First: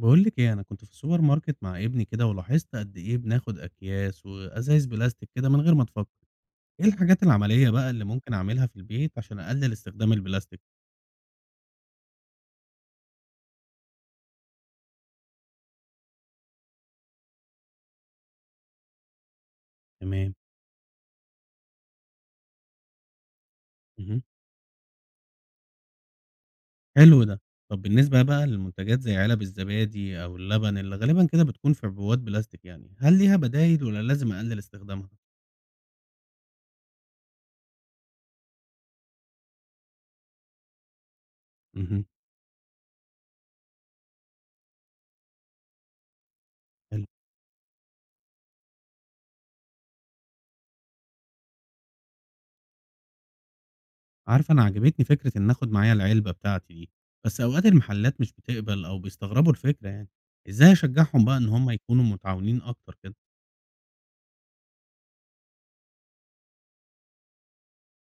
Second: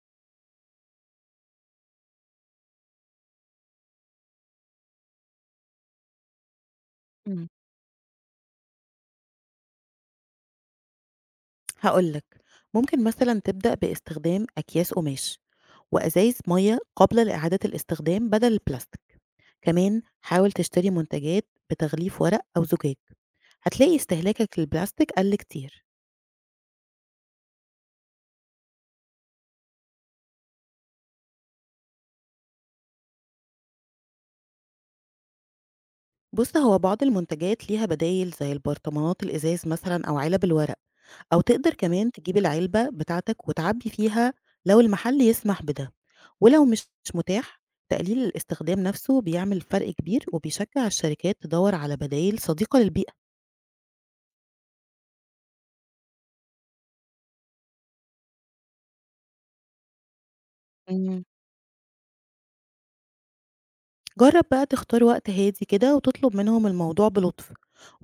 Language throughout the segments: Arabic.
بقول لك ايه، انا كنت في السوبر ماركت مع ابني كده، ولاحظت قد ايه بناخد اكياس وازايز بلاستيك كده من غير ما نفكر. ايه الحاجات إمم، العملية بقى اللي ممكن اعملها في البيت عشان اقلل استخدام البلاستيك؟ هاقول لك، ممكن مثلًا تبدأ باستخدام أكياس قماش وأزايز مَيّة قبل لإعادة الاستخدام بدل البلاستيك، كمان تمام. حاول تشتري منتجات بتغليف ورق أو زجاج، هتلاقي مهم. استهلاكك للبلاستيك قَل كتير. حلو ده. طب بالنسبة بقى للمنتجات زي علب الزبادي او اللبن اللي غالبا كده بتكون في عبوات بلاستيك، يعني هل ليها بدايل ولا لازم اقلل استخدامها؟ بُص، هو بعض المنتجات ليها بدايل زي البرطمانات الإزاز مثلًا أو علب الورق. أو تقدر مهم. كمان تجيب العلبة بتاعتك وتعبي فيها لو المحل يسمح بده، ولو مش حلو. متاح تقليل الاستخدام نفسه بيعمل فرق كبير وبيشجع الشركات تدور على بدايل صديقة للبيئة. عارفة أنا عجبتني فكرة إن آخد معايا العلبة بتاعتي دي، بس أوقات المحلات مش بتقبل أو بيستغربوا الفكرة يعني، إزاي مم. أشجعهم بقى إن هم يكونوا متعاونين أكتر كده؟ جرب بقى تختار وقت هادي كده وتطلب منهم الموضوع بلطف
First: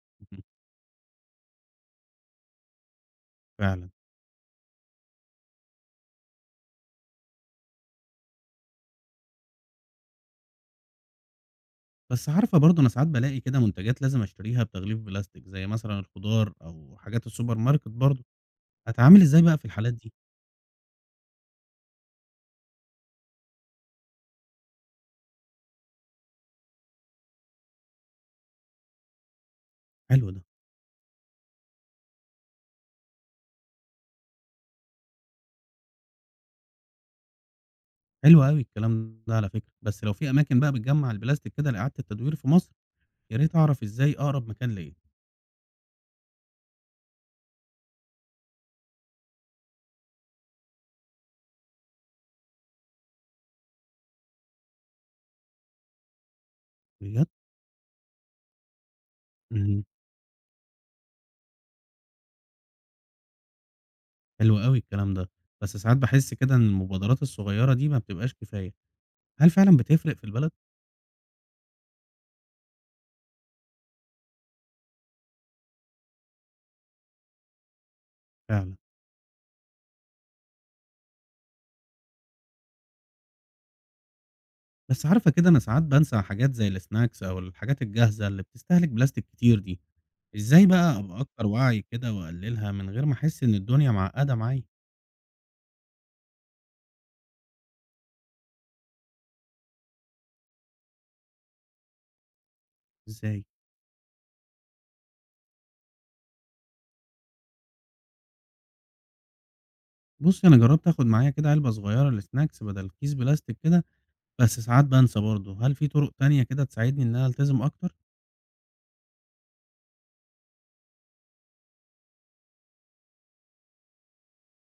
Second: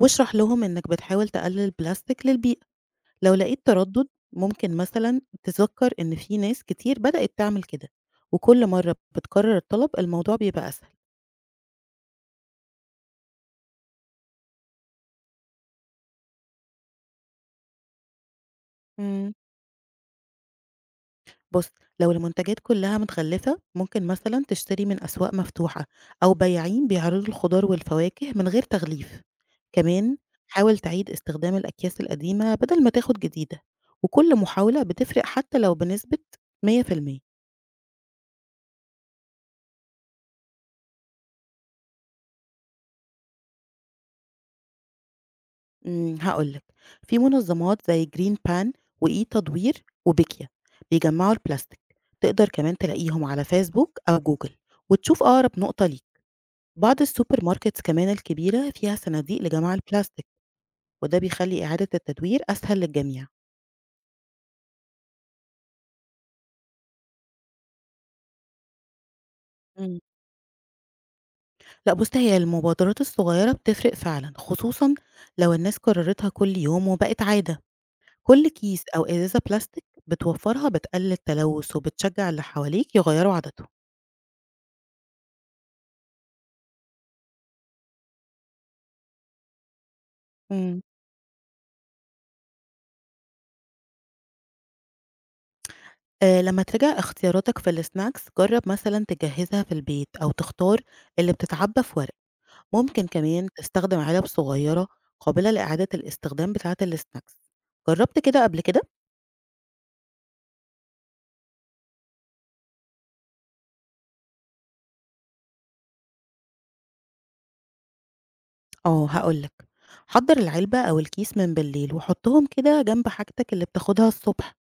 واشرح لهم انك بتحاول تقلل البلاستيك للبيئة. لو لقيت فعلًا. تردد ممكن مثلا تذكر ان في ناس كتير بدأت تعمل كده، وكل مرة بتكرر الطلب الموضوع بيبقى أسهل. بس عارفة برضه أنا ساعات بالاقي كده منتجات لازم أشتريها بتغليف بلاستيك، زي مثلًا الخضار أو حاجات السوبر ماركت برضه، أتعامل مم. إزاي بقى في الحالات دي؟ بُص، لو المنتجات كلّها متغلّفة، ممكن مثلًا تشتري من أسواق مفتوحة أو بياعين بيعرضوا الخضار والفواكه من غير تغليف. كمان حلو ده. حاول تعيد استخدام الأكياس القديمة بدل ما تاخد جديدة، وكل محاولة بتفرق حتى لو بنسبة 100%. حلو أوي الكلام ده على فكرة، بس لو في أماكن بقى بتجمع البلاستيك كده لإعادة التدوير في مصر، يا ريت أعرف إزاي أقرب مكان ليا. هاقول لك، في منظمات زي green pan وإي تدوير وبيكيا بيجمّعوا البلاستيك، تقدر كمان تلاقيهم على فيسبوك أو جوجل وتشوف أقرب نقطة ليك. بعض بجد؟ السوبر ماركتس كمان الكبيرة فيها صناديق لجمع البلاستيك. وده بيخلّي إعادة التدوير أسهل للجميع. حلو أوي الكلام ده، بس ساعات باحس كده إن المبادرات الصغيرة دي ما بتبقاش كفاية، هل فعلًا إمم. بتفرق في البلد؟ لأ بُصّي، هي المبادرات الصغيرة بتفرق فعلًا، خصوصًا لو الناس كررتها كل يوم وبقت عادة. كل فعلًا. كيس أو إزازة بلاستيك بتوفرها بتقلل التلوث وبتشجع اللي حواليك يغيروا عاداتهم. بس عارفة كده أنا ساعات بانسى حاجات زي السناكس أو الحاجات الجاهزة اللي بتستهلك بلاستيك كتير دي، إزاي إمم. بقى أبقى أكتر وعي كده وأقللها من غير ما أحس إن الدنيا معقدة معايا؟ لمّا تراجع اختياراتك في السناكس جرب مثلًا تجهزها في البيت أو تختار اللي بتتعبى في ورق. ممكن إزاي؟ كمان تستخدم علب صغيرة قابلة لإعادة الاستخدام بتاعة السناكس. جربت كده قبل كده؟ بُصّي أنا جربت آخد معايا كده علبة صغيرة لسناكس بدل كيس بلاستيك كده، بس ساعات بانسى برضه، هل في طرق تانية كده تساعدني إن أنا ألتزم أكتر؟ آه هاقول لك، حضّر العلبة أو الكيس من بالليل وحُطّهم كده جنب حاجتك اللي بتاخدها الصبح،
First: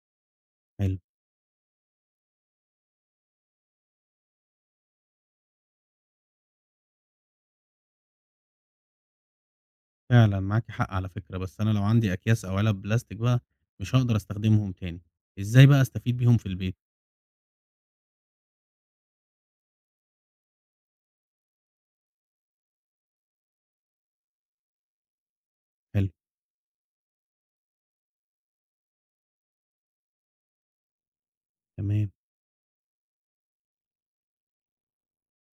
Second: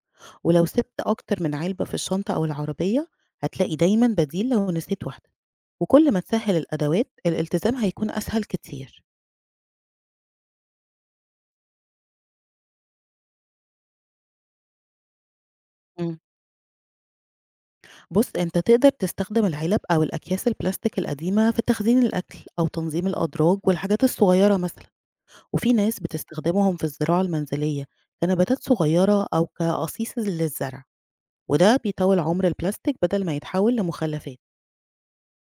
ولو حلو. سِبت أكتر من علبة في الشنطة أو العربية هتلاقي دايمًا بديل لو نسيت واحدة، وكل ما تسهّل الأدوات الالتزام هيكون أسهل كتير. فعلًا معاكِ حق على فكرة، بس أنا لو عندي أكياس أو علب بلاستيك بقى مش هاقدر أستخدمهم تاني، إزاي بقى إمم. أستفيد بيهم في البيت؟ بُص، أنت تقدر تستخدم العلب أو الأكياس البلاستيك القديمة في تخزين الأكل أو تنظيم الأدراج والحاجات الصغيرة مثلًا، وفي ناس حلو. بتستخدمهم في الزراعة المنزلية كنباتات صغيرة أو كأصيص للزرع. وده تمام. بيطول عمر البلاستيك بدل ما يتحول لمخلفات.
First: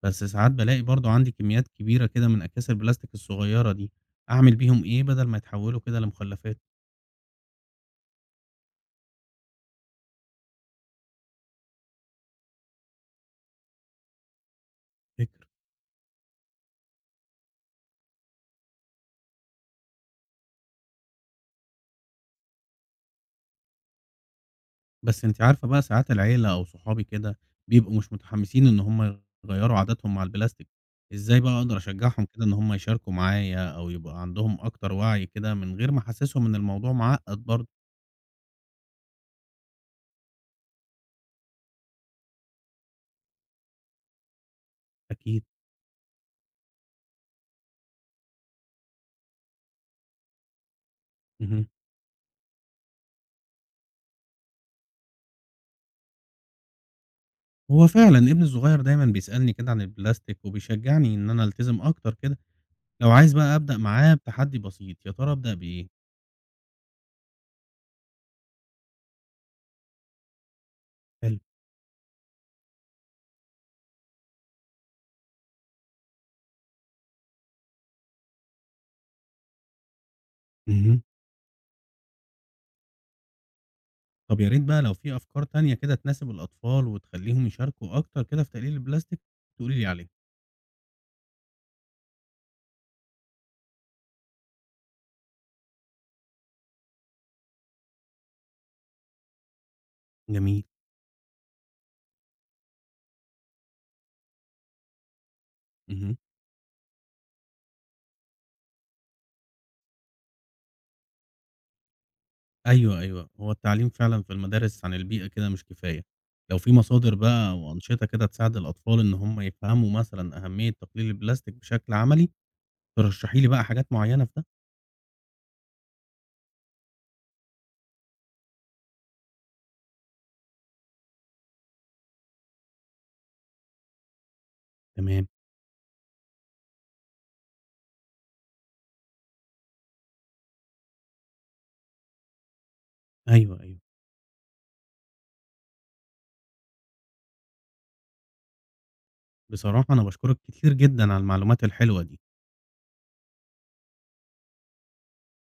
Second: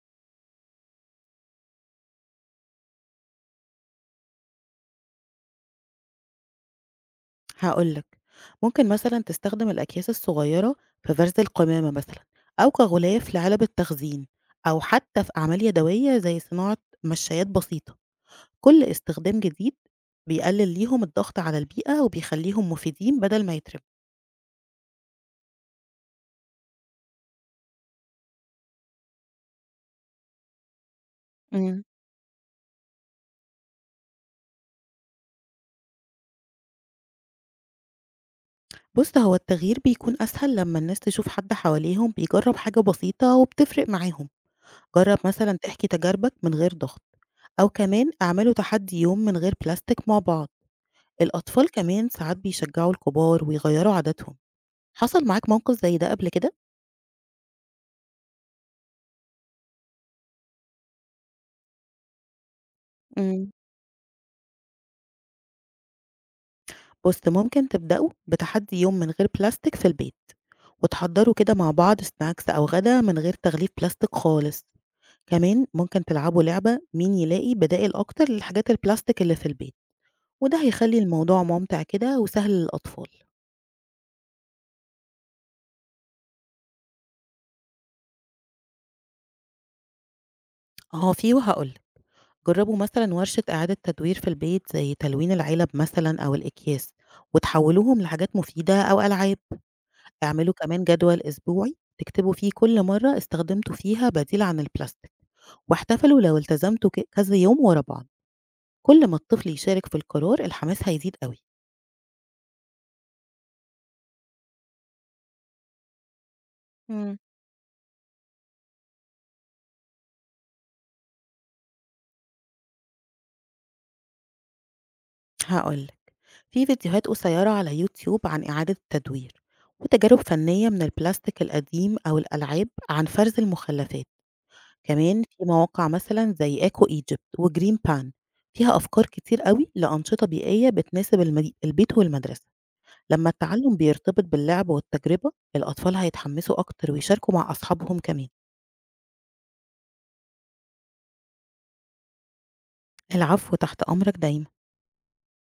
بس ساعات بالاقي برضه عندي كميات كبيرة كده من أكياس البلاستيك الصغيرة دي، أعمل بيهم إيه بدل ما يتحولوا كده لمخلفات؟ هقولك ممكن مثلا تستخدم الأكياس الصغيرة في فرز القمامة مثلا أو كغلاف لعلب التخزين أو حتى في فكرة. أعمال يدوية زي صناعة مشايات بسيطة. كل استخدام جديد بيقلل ليهم الضغط على البيئة وبيخليهم مفيدين بدل ما يترموا. بس أنتِ عارفة بقى ساعات العيلة أو صحابي كده بيبقوا مش متحمسين إن هم يغيّروا عاداتهم مع البلاستيك، إزاي بقى أقدر مم. أشجعهم كده إن هم يشاركوا معايا أو يبقى عندهم أكتر وعي كده من غير ما أحسسهم إن الموضوع معقد برضه؟ بص هو التغيير بيكون أسهل لما الناس تشوف حد حواليهم بيجرب حاجة بسيطة وبتفرق معاهم. جرب أكيد. مثلا تحكي تجاربك من غير ضغط، أو كمان اعملوا تحدي يوم من غير بلاستيك مع بعض. اهم. الأطفال كمان ساعات بيشجعوا الكبار ويغيروا عاداتهم. حصل معاك موقف زي ده قبل كده؟ هو فعلًا ابني الصغير دايمًا بيسألني كده عن البلاستيك، وبيشجعني إن أنا ألتزم أكتر كده، لو عايز مم. بقى أبدأ معاه بتحدي بسيط، يا ترى أبدأ بإيه؟ بص ممكن تبدأوا بتحدي يوم من غير بلاستيك في البيت وتحضروا حلو. كده مع بعض سناكس أو غدا من غير تغليف بلاستيك خالص. كمان ممكن تلعبوا لعبة مين يلاقي بدائل أكتر للحاجات البلاستيك اللي في البيت، وده هيخلي اهم. الموضوع ممتع كده وسهل للأطفال. طب يا ريت بقى لو في أفكار تانية كده تناسب الأطفال وتخلّيهم يشاركوا أكتر كده في تقليل البلاستيك، تقولي لي عليها. اه في وهقول جربوا مثلا ورشة إعادة تدوير في البيت زي تلوين العلب مثلا أو الأكياس وتحولوهم لحاجات مفيدة أو ألعاب. اعملوا جميل. كمان جدول أسبوعي تكتبوا فيه كل مرة استخدمتوا فيها بديل عن البلاستيك، اهم. واحتفلوا لو التزمتوا كذا يوم ورا بعض. كل ما الطفل يشارك في القرار الحماس هيزيد قوي. أيوه، أيوه، هو التعليم فعلًا في المدارس عن البيئة كده مش كفاية، لو في مصادر مم. بقى أو أنشطة كده تساعد الأطفال إن هم يفهموا مثلًا أهمية تقليل البلاستيك بشكل عملي، ترشحي لي بقى حاجات معينة في ده؟ هقولك في فيديوهات قصيرة على يوتيوب عن إعادة التدوير وتجارب فنية من البلاستيك القديم أو الألعاب عن فرز المخلفات. كمان تمام. في مواقع مثلًا زي Eco Egypt وGreen Pan فيها أفكار كتير أوي لأنشطة بيئية بتناسب المدي البيت والمدرسة، لمّا أيوه، التعلم أيوه. بيرتبط باللعب والتجربة الأطفال هيتحمسوا أكتر ويشاركوا مع أصحابهم كمان. بصراحة أنا باشكرك كتير جدًا على المعلومات الحلوة دي. العفو، تحت أمرك دايمًا.